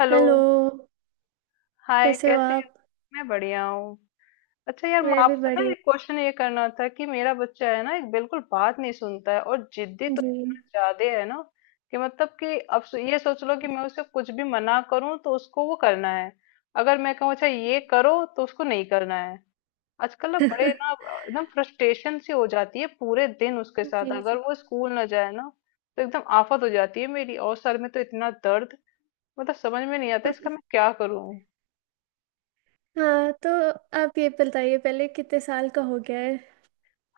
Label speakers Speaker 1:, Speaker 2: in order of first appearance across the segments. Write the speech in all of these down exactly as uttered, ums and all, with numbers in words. Speaker 1: Hello.
Speaker 2: Hello.
Speaker 1: Hi,
Speaker 2: कैसे हो
Speaker 1: कैसे हो?
Speaker 2: आप?
Speaker 1: मैं बढ़िया हूँ। अच्छा यार, मैं
Speaker 2: मैं भी
Speaker 1: आपसे ना
Speaker 2: बढ़िया।
Speaker 1: एक क्वेश्चन ये करना था कि मेरा बच्चा है ना, एक बिल्कुल बात नहीं सुनता है और जिद्दी तो
Speaker 2: जी
Speaker 1: इतना ज्यादा है ना कि मतलब कि अब सो- ये सोच लो कि मैं उसे कुछ भी मना करूँ तो उसको वो करना है। अगर मैं कहूँ अच्छा ये करो तो उसको नहीं करना है। आजकल ना बड़े ना एकदम फ्रस्ट्रेशन सी हो जाती है, पूरे दिन उसके
Speaker 2: जी।
Speaker 1: साथ, अगर
Speaker 2: जी।
Speaker 1: वो स्कूल ना जाए ना तो एकदम आफत हो जाती है मेरी। और सर में तो इतना दर्द, मतलब समझ में नहीं आता इसका मैं क्या करूँ।
Speaker 2: हाँ तो आप ये बताइए पहले कितने साल का हो गया है?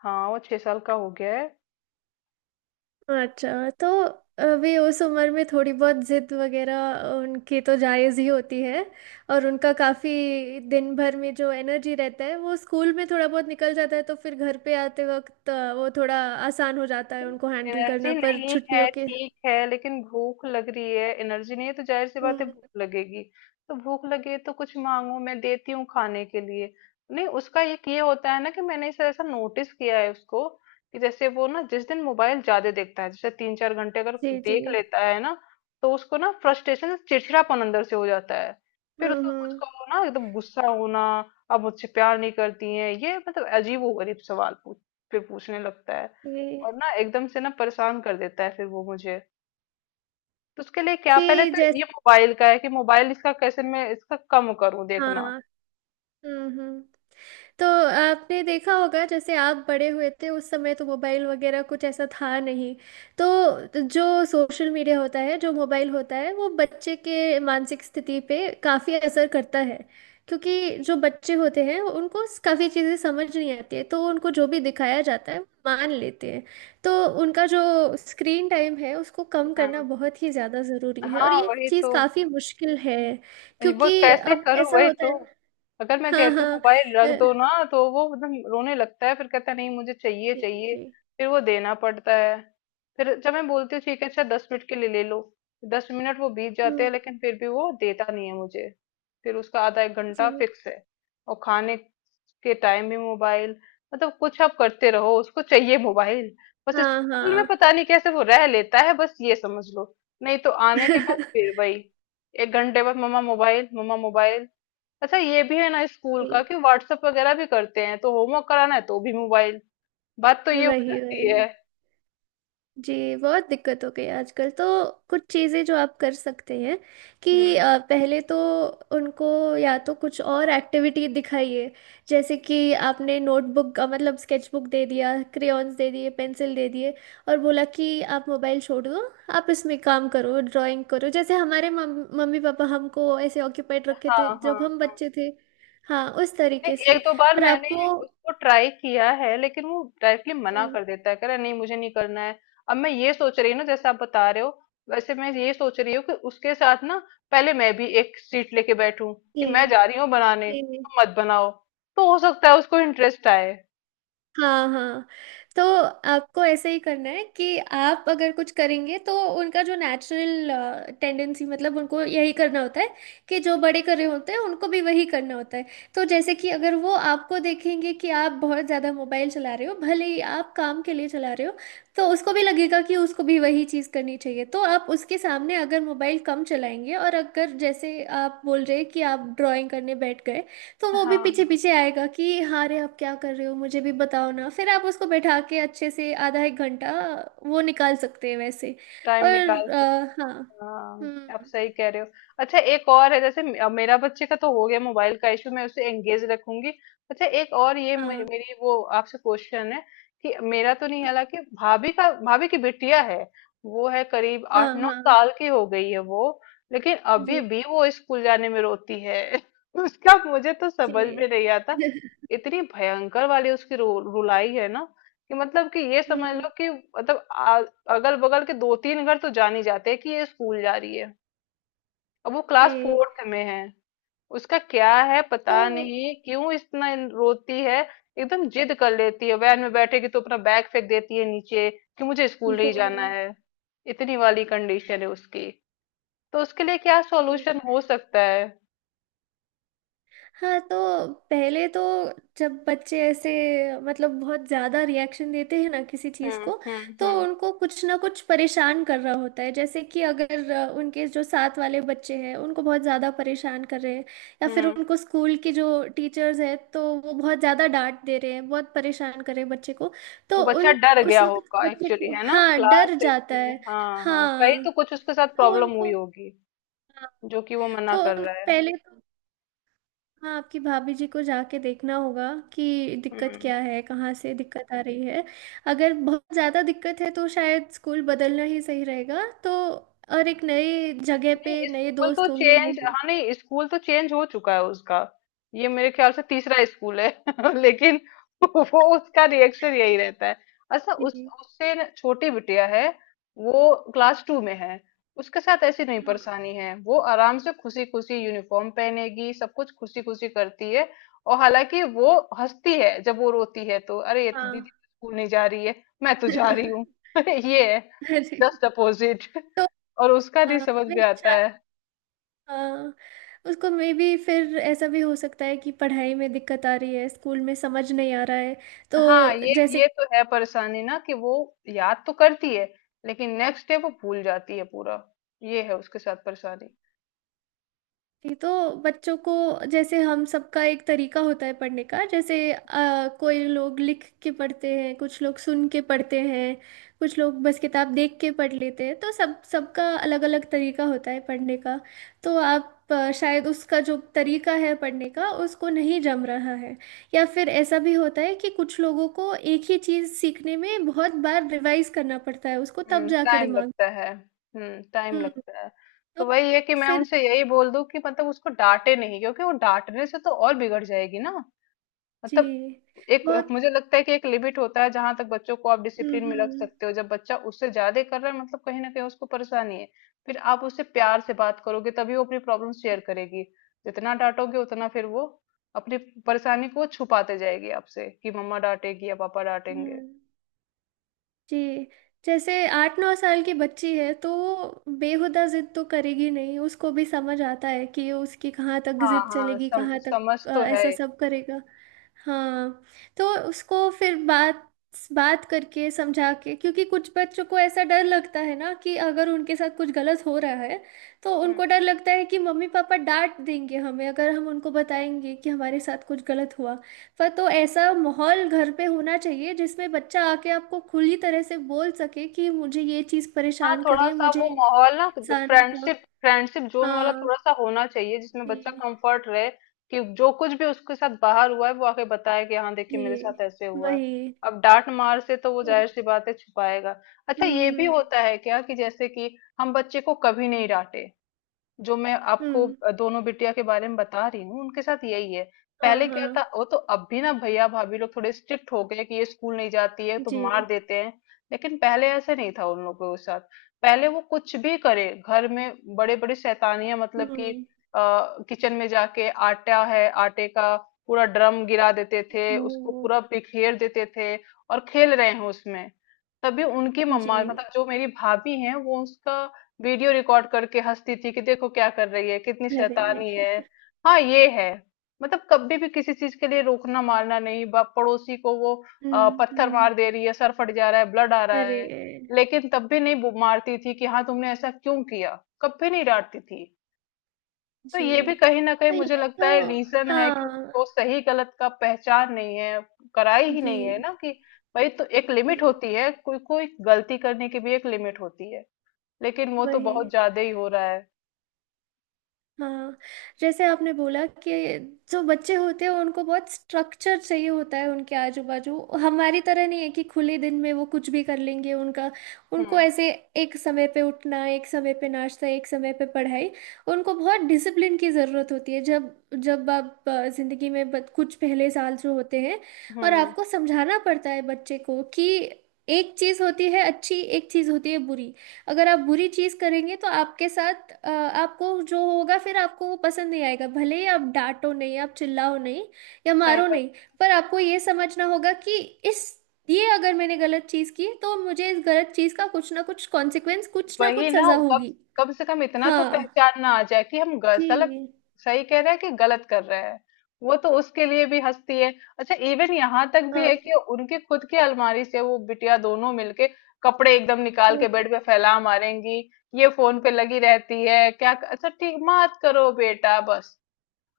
Speaker 1: हाँ, वो छह साल का हो गया है।
Speaker 2: अच्छा तो अभी उस उम्र में थोड़ी बहुत जिद वगैरह उनकी तो जायज़ ही होती है, और उनका काफ़ी दिन भर में जो एनर्जी रहता है वो स्कूल में थोड़ा बहुत निकल जाता है तो फिर घर पे आते वक्त अ, वो थोड़ा आसान हो जाता है
Speaker 1: नहीं,
Speaker 2: उनको हैंडल
Speaker 1: एनर्जी
Speaker 2: करना, पर
Speaker 1: नहीं है
Speaker 2: छुट्टियों के।
Speaker 1: ठीक है, लेकिन भूख लग रही है। एनर्जी नहीं है तो जाहिर सी बात है
Speaker 2: हम्म,
Speaker 1: भूख लगेगी। तो भूख लगे तो कुछ मांगो, मैं देती हूँ खाने के लिए। नहीं, उसका एक ये होता है ना कि मैंने इसे ऐसा नोटिस किया है उसको कि जैसे वो ना जिस दिन मोबाइल ज्यादा देखता है, जैसे तीन चार घंटे अगर
Speaker 2: जी जी।
Speaker 1: देख लेता है ना, तो उसको ना फ्रस्ट्रेशन, चिड़चिड़ापन अंदर से हो जाता है। फिर
Speaker 2: हम्म
Speaker 1: उसको कुछ
Speaker 2: हम्म।
Speaker 1: कहो ना एकदम गुस्सा होना। अब मुझसे प्यार नहीं करती है ये, मतलब अजीब गरीब सवाल पूछ, फिर पूछने लगता है।
Speaker 2: जी
Speaker 1: और ना एकदम से ना परेशान कर देता है फिर वो मुझे। तो उसके लिए क्या, पहले तो
Speaker 2: जी,
Speaker 1: ये मोबाइल का है कि मोबाइल इसका कैसे मैं इसका कम करूं देखना।
Speaker 2: हाँ। हम्म हम्म। तो आपने देखा होगा जैसे आप बड़े हुए थे उस समय तो मोबाइल वगैरह कुछ ऐसा था नहीं। तो जो सोशल मीडिया होता है जो मोबाइल होता है वो बच्चे के मानसिक स्थिति पे काफ़ी असर करता है। क्योंकि जो बच्चे होते हैं उनको काफ़ी चीज़ें समझ नहीं आती है, तो उनको जो भी दिखाया जाता है वो मान लेते हैं। तो उनका जो स्क्रीन टाइम है उसको कम करना
Speaker 1: हाँ,
Speaker 2: बहुत ही ज़्यादा ज़रूरी है, और
Speaker 1: हाँ
Speaker 2: ये
Speaker 1: वही
Speaker 2: चीज़
Speaker 1: तो।
Speaker 2: काफ़ी मुश्किल है।
Speaker 1: वो
Speaker 2: क्योंकि
Speaker 1: कैसे
Speaker 2: अब
Speaker 1: करूं
Speaker 2: ऐसा
Speaker 1: वही
Speaker 2: होता
Speaker 1: तो।
Speaker 2: है।
Speaker 1: अगर मैं
Speaker 2: हाँ
Speaker 1: कहती हूँ
Speaker 2: हाँ
Speaker 1: मोबाइल रख दो
Speaker 2: अ,
Speaker 1: ना, तो वो एकदम रोने लगता है। फिर कहता है नहीं, मुझे चाहिए
Speaker 2: जी
Speaker 1: चाहिए।
Speaker 2: जी।
Speaker 1: फिर वो देना पड़ता है। फिर जब मैं बोलती हूँ ठीक है, अच्छा दस मिनट के लिए ले लो। दस मिनट वो बीत जाते हैं
Speaker 2: हम्म।
Speaker 1: लेकिन फिर भी वो देता नहीं है मुझे। फिर उसका आधा एक
Speaker 2: जी।
Speaker 1: घंटा फिक्स है। और खाने के टाइम भी मोबाइल। मतलब कुछ आप करते रहो, उसको चाहिए मोबाइल। बस
Speaker 2: हाँ
Speaker 1: स्कूल में
Speaker 2: हाँ।
Speaker 1: पता नहीं कैसे वो रह लेता है, बस ये समझ लो। नहीं तो आने के बाद फिर वही, एक घंटे बाद मम्मा मोबाइल, मम्मा मोबाइल। अच्छा ये भी है ना स्कूल का
Speaker 2: जी।
Speaker 1: कि व्हाट्सएप वगैरह भी करते हैं, तो होमवर्क कराना है तो भी मोबाइल। बात तो ये हो
Speaker 2: वही
Speaker 1: जाती
Speaker 2: वही।
Speaker 1: है।
Speaker 2: जी बहुत दिक्कत हो गई आजकल तो। कुछ चीज़ें जो आप कर सकते हैं कि
Speaker 1: हम्म।
Speaker 2: अ, पहले तो उनको या तो कुछ और एक्टिविटी दिखाइए। जैसे कि आपने नोटबुक मतलब स्केचबुक दे दिया, क्रेयॉन्स दे दिए, पेंसिल दे दिए, और बोला कि आप मोबाइल छोड़ दो, आप इसमें काम करो, ड्राइंग करो, जैसे हमारे मम, मम्मी पापा हमको ऐसे ऑक्यूपाइड रखे
Speaker 1: हाँ
Speaker 2: थे
Speaker 1: हाँ
Speaker 2: जब हम
Speaker 1: हाँ।
Speaker 2: बच्चे थे। हाँ उस तरीके
Speaker 1: नहीं एक
Speaker 2: से,
Speaker 1: दो बार
Speaker 2: और
Speaker 1: मैंने
Speaker 2: आपको।
Speaker 1: उसको ट्राई किया है लेकिन वो डायरेक्टली मना
Speaker 2: हम्म,
Speaker 1: कर देता है, कह रहा है, नहीं मुझे नहीं करना है। अब मैं ये सोच रही हूँ ना, जैसे आप बता रहे हो वैसे, मैं ये सोच रही हूँ कि उसके साथ ना पहले मैं भी एक सीट लेके बैठूं कि
Speaker 2: जी
Speaker 1: मैं जा रही हूँ बनाने,
Speaker 2: जी।
Speaker 1: तुम मत बनाओ। तो हो सकता है उसको इंटरेस्ट आए।
Speaker 2: हाँ हाँ। तो आपको ऐसे ही करना है कि आप अगर कुछ करेंगे तो उनका जो नेचुरल टेंडेंसी मतलब उनको यही करना होता है कि जो बड़े कर रहे होते हैं उनको भी वही करना होता है। तो जैसे कि अगर वो आपको देखेंगे कि आप बहुत ज़्यादा मोबाइल चला रहे हो, भले ही आप काम के लिए चला रहे हो, तो उसको भी लगेगा कि उसको भी वही चीज़ करनी चाहिए। तो आप उसके सामने अगर मोबाइल कम चलाएंगे, और अगर जैसे आप बोल रहे हैं कि आप ड्राइंग करने बैठ गए तो वो
Speaker 1: हाँ
Speaker 2: भी पीछे
Speaker 1: हाँ,
Speaker 2: पीछे आएगा कि हाँ रे आप क्या कर रहे हो मुझे भी बताओ ना। फिर आप उसको बैठा के अच्छे से आधा एक घंटा वो निकाल सकते हैं वैसे।
Speaker 1: टाइम निकाल
Speaker 2: और
Speaker 1: सकते हैं,
Speaker 2: अ, हाँ।
Speaker 1: हाँ आप
Speaker 2: हम्म।
Speaker 1: सही कह रहे हो। अच्छा एक और है, जैसे मे- अब मेरा बच्चे का तो हो गया मोबाइल का इशू, मैं उसे एंगेज रखूंगी। अच्छा एक और ये मे-
Speaker 2: हाँ
Speaker 1: मेरी वो आपसे क्वेश्चन है कि मेरा तो नहीं हालांकि, भाभी का, भाभी की बिटिया है। वो है करीब
Speaker 2: हाँ
Speaker 1: आठ नौ
Speaker 2: हाँ।
Speaker 1: साल की हो गई है वो, लेकिन अभी
Speaker 2: जी
Speaker 1: भी वो स्कूल जाने में रोती है। उसका मुझे तो समझ
Speaker 2: जी।
Speaker 1: में नहीं आता। इतनी भयंकर वाली उसकी रु, रुलाई है ना कि मतलब कि ये समझ
Speaker 2: हम्म।
Speaker 1: लो कि मतलब अगल बगल के दो तीन घर तो जान ही जाते हैं कि ये स्कूल जा रही है। अब वो क्लास
Speaker 2: जी।
Speaker 1: फोर्थ में है। उसका क्या है पता
Speaker 2: तो।
Speaker 1: नहीं क्यों इतना इन- रोती है। एकदम जिद कर लेती है, वैन में बैठेगी तो अपना बैग फेंक देती है नीचे कि मुझे
Speaker 2: हो
Speaker 1: स्कूल नहीं
Speaker 2: हो।
Speaker 1: जाना है। इतनी वाली कंडीशन है उसकी। तो उसके लिए क्या
Speaker 2: जी।
Speaker 1: सॉल्यूशन हो सकता है।
Speaker 2: हाँ तो पहले तो, जब बच्चे ऐसे मतलब बहुत ज्यादा रिएक्शन देते हैं ना किसी चीज
Speaker 1: हम्म
Speaker 2: को,
Speaker 1: हम्म
Speaker 2: तो
Speaker 1: हम्म
Speaker 2: उनको कुछ ना कुछ परेशान कर रहा होता है। जैसे कि अगर अ, उनके जो साथ वाले बच्चे हैं उनको बहुत ज्यादा परेशान कर रहे हैं, या फिर
Speaker 1: हम्म।
Speaker 2: उनको स्कूल के जो टीचर्स हैं तो वो बहुत ज्यादा डांट दे रहे हैं बहुत परेशान कर रहे हैं बच्चे को।
Speaker 1: वो
Speaker 2: तो
Speaker 1: बच्चा
Speaker 2: उन
Speaker 1: डर
Speaker 2: उस
Speaker 1: गया
Speaker 2: वक्त
Speaker 1: होगा
Speaker 2: बच्चे
Speaker 1: एक्चुअली,
Speaker 2: को
Speaker 1: है ना,
Speaker 2: हाँ डर
Speaker 1: क्लास
Speaker 2: जाता
Speaker 1: में,
Speaker 2: है।
Speaker 1: हाँ हाँ, कहीं
Speaker 2: हाँ।
Speaker 1: तो कुछ उसके साथ
Speaker 2: तो
Speaker 1: प्रॉब्लम हुई
Speaker 2: उनको
Speaker 1: होगी,
Speaker 2: हाँ,
Speaker 1: जो कि वो मना
Speaker 2: तो
Speaker 1: कर
Speaker 2: उन-
Speaker 1: रहा है।
Speaker 2: पहले तो, हाँ आपकी भाभी जी को जाके देखना होगा कि दिक्कत
Speaker 1: हम्म।
Speaker 2: क्या है कहाँ से दिक्कत आ रही है। अगर बहुत ज़्यादा दिक्कत है तो शायद स्कूल बदलना ही सही रहेगा, तो और एक नई जगह
Speaker 1: नहीं
Speaker 2: पे नए
Speaker 1: स्कूल तो
Speaker 2: दोस्त होंगे।
Speaker 1: चेंज हाँ नहीं, स्कूल तो चेंज हो चुका है उसका। ये मेरे ख्याल से तीसरा स्कूल है लेकिन वो उसका रिएक्शन यही रहता है। अच्छा उस
Speaker 2: जी,
Speaker 1: उससे न- छोटी बिटिया है, वो क्लास टू में है। उसके साथ ऐसी नहीं
Speaker 2: हाँ
Speaker 1: परेशानी है, वो आराम से खुशी खुशी यूनिफॉर्म पहनेगी, सब कुछ खुशी खुशी करती है। और हालांकि वो हंसती है जब वो रोती है तो, अरे ये तो दीदी
Speaker 2: हाँ।
Speaker 1: तो स्कूल नहीं जा रही है, मैं तो जा रही हूँ। ये है,
Speaker 2: अरे।
Speaker 1: Just opposite.
Speaker 2: तो
Speaker 1: और उसका
Speaker 2: आ,
Speaker 1: नहीं समझ में
Speaker 2: मैं
Speaker 1: आता
Speaker 2: शायद
Speaker 1: है।
Speaker 2: हाँ, उसको मे भी, फिर ऐसा भी हो सकता है कि पढ़ाई में दिक्कत आ रही है स्कूल में समझ नहीं आ रहा है।
Speaker 1: हाँ
Speaker 2: तो
Speaker 1: ये
Speaker 2: जैसे
Speaker 1: ये तो है परेशानी ना कि वो याद तो करती है लेकिन नेक्स्ट डे वो भूल जाती है पूरा। ये है उसके साथ परेशानी।
Speaker 2: जी, तो बच्चों को जैसे हम सबका एक तरीका होता है पढ़ने का। जैसे अ, कोई लोग लिख के पढ़ते हैं, कुछ लोग सुन के पढ़ते हैं, कुछ लोग बस किताब देख के पढ़ लेते हैं, तो सब सबका अलग अलग तरीका होता है पढ़ने का। तो आप अ, शायद उसका जो तरीका है पढ़ने का उसको नहीं जम रहा है। या फिर ऐसा भी होता है कि कुछ लोगों को एक ही चीज़ सीखने में बहुत बार रिवाइज करना पड़ता है, उसको तब
Speaker 1: हम्म
Speaker 2: जाके
Speaker 1: टाइम
Speaker 2: दिमाग।
Speaker 1: लगता है। हम्म टाइम
Speaker 2: हम्म।
Speaker 1: लगता है। तो
Speaker 2: तो
Speaker 1: वही है कि मैं
Speaker 2: फिर।
Speaker 1: उनसे यही बोल दूं कि मतलब उसको डांटे नहीं, क्योंकि वो डांटने से तो और बिगड़ जाएगी ना।
Speaker 2: जी।
Speaker 1: मतलब एक,
Speaker 2: बहुत।
Speaker 1: मुझे लगता है कि एक लिमिट होता है जहां तक बच्चों को आप
Speaker 2: हम्म
Speaker 1: डिसिप्लिन में रख
Speaker 2: हम्म
Speaker 1: सकते हो। जब बच्चा उससे ज्यादा कर रहा है मतलब कहीं ना कहीं उसको परेशानी है। फिर आप उससे प्यार से बात करोगे तभी वो अपनी प्रॉब्लम शेयर करेगी। जितना डांटोगे उतना फिर वो अपनी परेशानी को छुपाते जाएगी आपसे कि मम्मा डांटेगी या पापा डांटेंगे।
Speaker 2: हम्म, जी। जैसे आठ नौ साल की बच्ची है तो वो बेहुदा जिद तो करेगी नहीं, उसको भी समझ आता है कि उसकी कहाँ तक
Speaker 1: हाँ
Speaker 2: जिद
Speaker 1: हाँ,
Speaker 2: चलेगी
Speaker 1: सम,
Speaker 2: कहाँ तक
Speaker 1: समझ
Speaker 2: अ,
Speaker 1: तो है।
Speaker 2: ऐसा सब करेगा। हाँ तो उसको फिर बात बात करके समझा के, क्योंकि कुछ बच्चों को ऐसा डर लगता है ना कि अगर उनके साथ कुछ गलत हो रहा है तो उनको डर लगता है कि मम्मी पापा डांट देंगे हमें अगर हम उनको बताएंगे कि हमारे साथ कुछ गलत हुआ। पर तो ऐसा माहौल घर पे होना चाहिए जिसमें बच्चा आके आपको खुली तरह से बोल सके कि मुझे ये चीज
Speaker 1: हाँ,
Speaker 2: परेशान करिए
Speaker 1: थोड़ा-सा
Speaker 2: मुझे
Speaker 1: वो माहौल ना
Speaker 2: इंसान का।
Speaker 1: फ्रेंडशिप फ्रेंडशिप जोन वाला
Speaker 2: हाँ।
Speaker 1: थोड़ा-सा होना चाहिए जिसमें बच्चा
Speaker 2: जी
Speaker 1: कंफर्ट रहे, कि जो कुछ भी उसके साथ बाहर हुआ है वो आके बताए कि हाँ देखिए
Speaker 2: जी।
Speaker 1: मेरे साथ ऐसे हुआ है।
Speaker 2: वही।
Speaker 1: अब डांट मार से तो वो
Speaker 2: हम्म।
Speaker 1: जाहिर सी बात है छुपाएगा। अच्छा ये भी होता
Speaker 2: हम्म
Speaker 1: है क्या कि जैसे कि हम बच्चे को कभी नहीं डांटे, जो मैं आपको
Speaker 2: हम्म।
Speaker 1: अ, दोनों बिटिया के बारे में बता रही हूँ उनके साथ यही है।
Speaker 2: हाँ
Speaker 1: पहले
Speaker 2: हाँ।
Speaker 1: क्या था, वो तो अब भी ना भैया भाभी लोग थोड़े स्ट्रिक्ट हो गए कि ये स्कूल नहीं जाती है तो
Speaker 2: जी।
Speaker 1: मार देते हैं। लेकिन पहले ऐसे नहीं था उन लोगों के साथ। पहले वो कुछ भी करे, घर में बड़े बड़े शैतानियां, मतलब कि अ,
Speaker 2: हम्म।
Speaker 1: किचन में जाके आटा है, आटे का पूरा ड्रम गिरा देते थे, उसको
Speaker 2: वो।
Speaker 1: पूरा बिखेर देते थे और खेल रहे हैं उसमें। तभी उनकी मम्मा,
Speaker 2: जी।
Speaker 1: मतलब जो मेरी भाभी हैं, वो उसका वीडियो रिकॉर्ड करके हंसती थी कि देखो क्या कर रही है, कितनी
Speaker 2: अरे।
Speaker 1: शैतानी है। हाँ ये है। मतलब कभी भी किसी चीज के लिए रोकना मारना नहीं, बाप पड़ोसी को वो अ,
Speaker 2: हम्म
Speaker 1: पत्थर
Speaker 2: हम्म।
Speaker 1: मार दे रही है, सर फट जा रहा है, ब्लड आ रहा
Speaker 2: अरे।
Speaker 1: है। लेकिन तब भी नहीं बो- मारती थी कि हाँ तुमने ऐसा क्यों किया, कभी नहीं डांटती थी। तो
Speaker 2: जी।
Speaker 1: ये भी कहीं ना कहीं
Speaker 2: तो
Speaker 1: मुझे
Speaker 2: ये
Speaker 1: लगता
Speaker 2: तो।
Speaker 1: है रीजन है कि
Speaker 2: हाँ
Speaker 1: उसको सही गलत का पहचान नहीं है, कराई ही
Speaker 2: जी
Speaker 1: नहीं है ना कि भाई तो एक
Speaker 2: जी।
Speaker 1: लिमिट होती है, कोई कोई गलती करने की भी एक लिमिट होती है। लेकिन वो तो
Speaker 2: वही।
Speaker 1: बहुत ज्यादा ही हो रहा है।
Speaker 2: हाँ जैसे आपने बोला कि जो बच्चे होते हैं उनको बहुत स्ट्रक्चर चाहिए होता है उनके आजू बाजू। हमारी तरह नहीं है कि खुले दिन में वो कुछ भी कर लेंगे उनका। उनको
Speaker 1: हम्म
Speaker 2: ऐसे एक समय पे उठना, एक समय पे नाश्ता, एक समय पे पढ़ाई, उनको बहुत डिसिप्लिन की ज़रूरत होती है जब जब आप अ, ज़िंदगी में बत- कुछ पहले साल जो होते हैं। और
Speaker 1: हम्म।
Speaker 2: आपको समझाना पड़ता है बच्चे को कि एक चीज़ होती है अच्छी, एक चीज़ होती है बुरी। अगर आप बुरी चीज करेंगे तो आपके साथ अ, आपको जो होगा फिर आपको वो पसंद नहीं आएगा, भले ही आप डांटो नहीं, आप चिल्लाओ नहीं, या
Speaker 1: सही
Speaker 2: मारो
Speaker 1: बात।
Speaker 2: नहीं। पर आपको ये समझना होगा कि इस ये, अगर मैंने गलत चीज की तो मुझे इस गलत चीज का कुछ ना कुछ कॉन्सिक्वेंस, कुछ ना
Speaker 1: वही
Speaker 2: कुछ
Speaker 1: ना,
Speaker 2: सजा
Speaker 1: कम
Speaker 2: होगी।
Speaker 1: कम से कम इतना तो
Speaker 2: हाँ।
Speaker 1: पहचान ना आ जाए कि हम ग- गलत
Speaker 2: जी।
Speaker 1: सही कह रहे हैं कि गलत कर रहे हैं। वो तो उसके लिए भी हंसती है। अच्छा इवन यहाँ तक भी है
Speaker 2: हाँ।
Speaker 1: कि उनके खुद की अलमारी से वो बिटिया दोनों मिलके कपड़े एकदम निकाल के
Speaker 2: ओह,
Speaker 1: बेड पे फैला मारेंगी। ये फोन पे लगी रहती है क्या, अच्छा ठीक मत करो बेटा बस।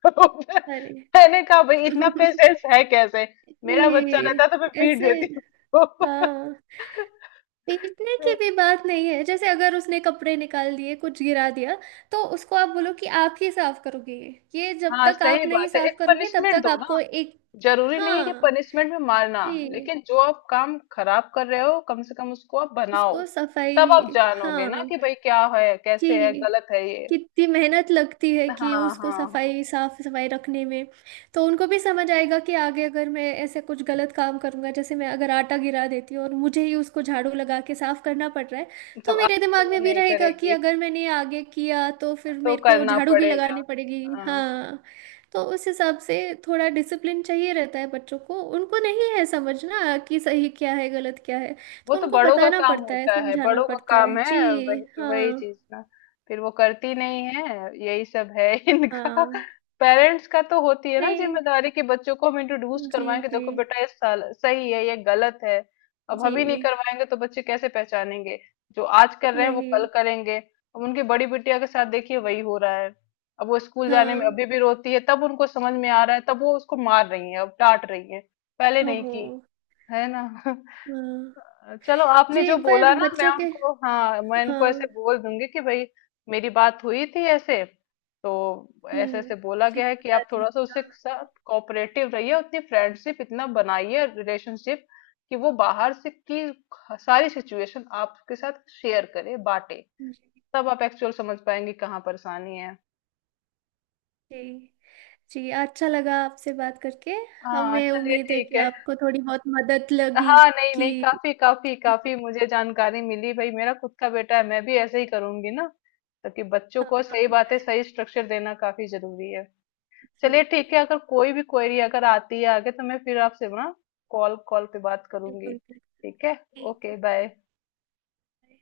Speaker 2: अरे।
Speaker 1: मैंने कहा भाई इतना पेशेंस है कैसे, मेरा बच्चा
Speaker 2: जी।
Speaker 1: रहता तो मैं पीट
Speaker 2: ऐसे।
Speaker 1: देती उसको।
Speaker 2: हाँ। पीटने की भी बात नहीं है। जैसे अगर उसने कपड़े निकाल दिए, कुछ गिरा दिया, तो उसको आप बोलो कि आप ही साफ करोगे। ये जब
Speaker 1: हाँ
Speaker 2: तक
Speaker 1: सही
Speaker 2: आप नहीं
Speaker 1: बात है,
Speaker 2: साफ
Speaker 1: एक
Speaker 2: करोगे तब
Speaker 1: पनिशमेंट
Speaker 2: तक
Speaker 1: दो ना,
Speaker 2: आपको एक।
Speaker 1: जरूरी नहीं है कि
Speaker 2: हाँ।
Speaker 1: पनिशमेंट में मारना,
Speaker 2: जी।
Speaker 1: लेकिन जो आप काम खराब कर रहे हो कम से कम उसको आप बनाओ।
Speaker 2: उसको
Speaker 1: तब आप
Speaker 2: सफाई।
Speaker 1: जानोगे ना
Speaker 2: हाँ।
Speaker 1: कि भाई क्या है कैसे है,
Speaker 2: जी।
Speaker 1: गलत है ये।
Speaker 2: कितनी मेहनत लगती है कि
Speaker 1: हाँ
Speaker 2: उसको
Speaker 1: हाँ हाँ।
Speaker 2: सफाई साफ सफाई रखने में। तो उनको भी समझ आएगा कि आगे अगर मैं ऐसे कुछ गलत काम करूंगा, जैसे मैं अगर आटा गिरा देती हूँ और मुझे ही उसको झाड़ू लगा के साफ करना पड़ रहा है, तो
Speaker 1: तब
Speaker 2: मेरे
Speaker 1: आगे से
Speaker 2: दिमाग
Speaker 1: वो
Speaker 2: में भी
Speaker 1: नहीं
Speaker 2: रहेगा कि
Speaker 1: करेगी,
Speaker 2: अगर मैंने ये आगे किया तो फिर
Speaker 1: तो
Speaker 2: मेरे को
Speaker 1: करना
Speaker 2: झाड़ू भी
Speaker 1: पड़ेगा।
Speaker 2: लगानी पड़ेगी।
Speaker 1: हाँ।
Speaker 2: हाँ तो उस हिसाब से थोड़ा डिसिप्लिन चाहिए रहता है बच्चों को। उनको नहीं है समझना कि सही क्या है गलत क्या है,
Speaker 1: वो
Speaker 2: तो
Speaker 1: तो
Speaker 2: उनको
Speaker 1: बड़ों का
Speaker 2: बताना
Speaker 1: काम
Speaker 2: पड़ता है
Speaker 1: होता है,
Speaker 2: समझाना
Speaker 1: बड़ों का
Speaker 2: पड़ता
Speaker 1: काम
Speaker 2: है जी।
Speaker 1: है, वही वही
Speaker 2: हाँ
Speaker 1: चीज ना। फिर वो करती नहीं है, यही सब है इनका।
Speaker 2: हाँ।
Speaker 1: पेरेंट्स का तो होती है ना
Speaker 2: नहीं।
Speaker 1: जिम्मेदारी कि बच्चों को हम इंट्रोड्यूस
Speaker 2: जी
Speaker 1: करवाएं कि
Speaker 2: जी।
Speaker 1: देखो बेटा ये साल- सही है ये गलत है। अब
Speaker 2: जी।
Speaker 1: हम ही नहीं करवाएंगे तो बच्चे कैसे पहचानेंगे। जो आज कर रहे हैं वो कल
Speaker 2: वही।
Speaker 1: करेंगे। अब उनकी बड़ी बिटिया के साथ देखिए वही हो रहा है। अब वो स्कूल जाने में
Speaker 2: हाँ।
Speaker 1: अभी भी रोती है, तब उनको समझ में आ रहा है, तब वो उसको मार रही है, अब डांट रही है। पहले नहीं
Speaker 2: ओहो।
Speaker 1: की, है ना।
Speaker 2: हाँ।
Speaker 1: अ, चलो आपने
Speaker 2: जी
Speaker 1: जो
Speaker 2: पर
Speaker 1: बोला ना मैं
Speaker 2: बच्चों के।
Speaker 1: उनको, हाँ मैं इनको ऐसे
Speaker 2: हाँ।
Speaker 1: बोल दूंगी कि भाई मेरी बात हुई थी ऐसे, तो ऐसे ऐसे
Speaker 2: हम्म।
Speaker 1: बोला
Speaker 2: जी
Speaker 1: गया है कि
Speaker 2: बता
Speaker 1: आप थोड़ा सा
Speaker 2: दीजिएगा।
Speaker 1: उसके साथ कोऑपरेटिव रहिए, उतनी फ्रेंडशिप, इतना बनाइए रिलेशनशिप कि वो बाहर से की सारी सिचुएशन आपके साथ शेयर करे बांटे।
Speaker 2: जी।
Speaker 1: तब आप एक्चुअल समझ पाएंगे कहाँ परेशानी है।
Speaker 2: जी जी अच्छा लगा आपसे बात करके।
Speaker 1: हाँ
Speaker 2: हमें
Speaker 1: चलिए,
Speaker 2: उम्मीद है
Speaker 1: ठीक
Speaker 2: कि
Speaker 1: है।
Speaker 2: आपको थोड़ी बहुत मदद लगी
Speaker 1: हाँ नहीं नहीं,
Speaker 2: कि।
Speaker 1: काफी काफी काफी मुझे जानकारी मिली। भाई मेरा खुद का बेटा है, मैं भी ऐसे ही करूंगी ना ताकि बच्चों
Speaker 2: हाँ
Speaker 1: को सही
Speaker 2: हाँ।
Speaker 1: बातें सही स्ट्रक्चर देना, काफी जरूरी है।
Speaker 2: जी,
Speaker 1: चलिए ठीक है, अगर कोई भी क्वेरी अगर आती है आगे तो मैं फिर आपसे ना कॉल कॉल पे बात करूंगी।
Speaker 2: बिल्कुल बिल्कुल।
Speaker 1: ठीक है।
Speaker 2: ठीक
Speaker 1: ओके,
Speaker 2: है।
Speaker 1: बाय।
Speaker 2: बाय।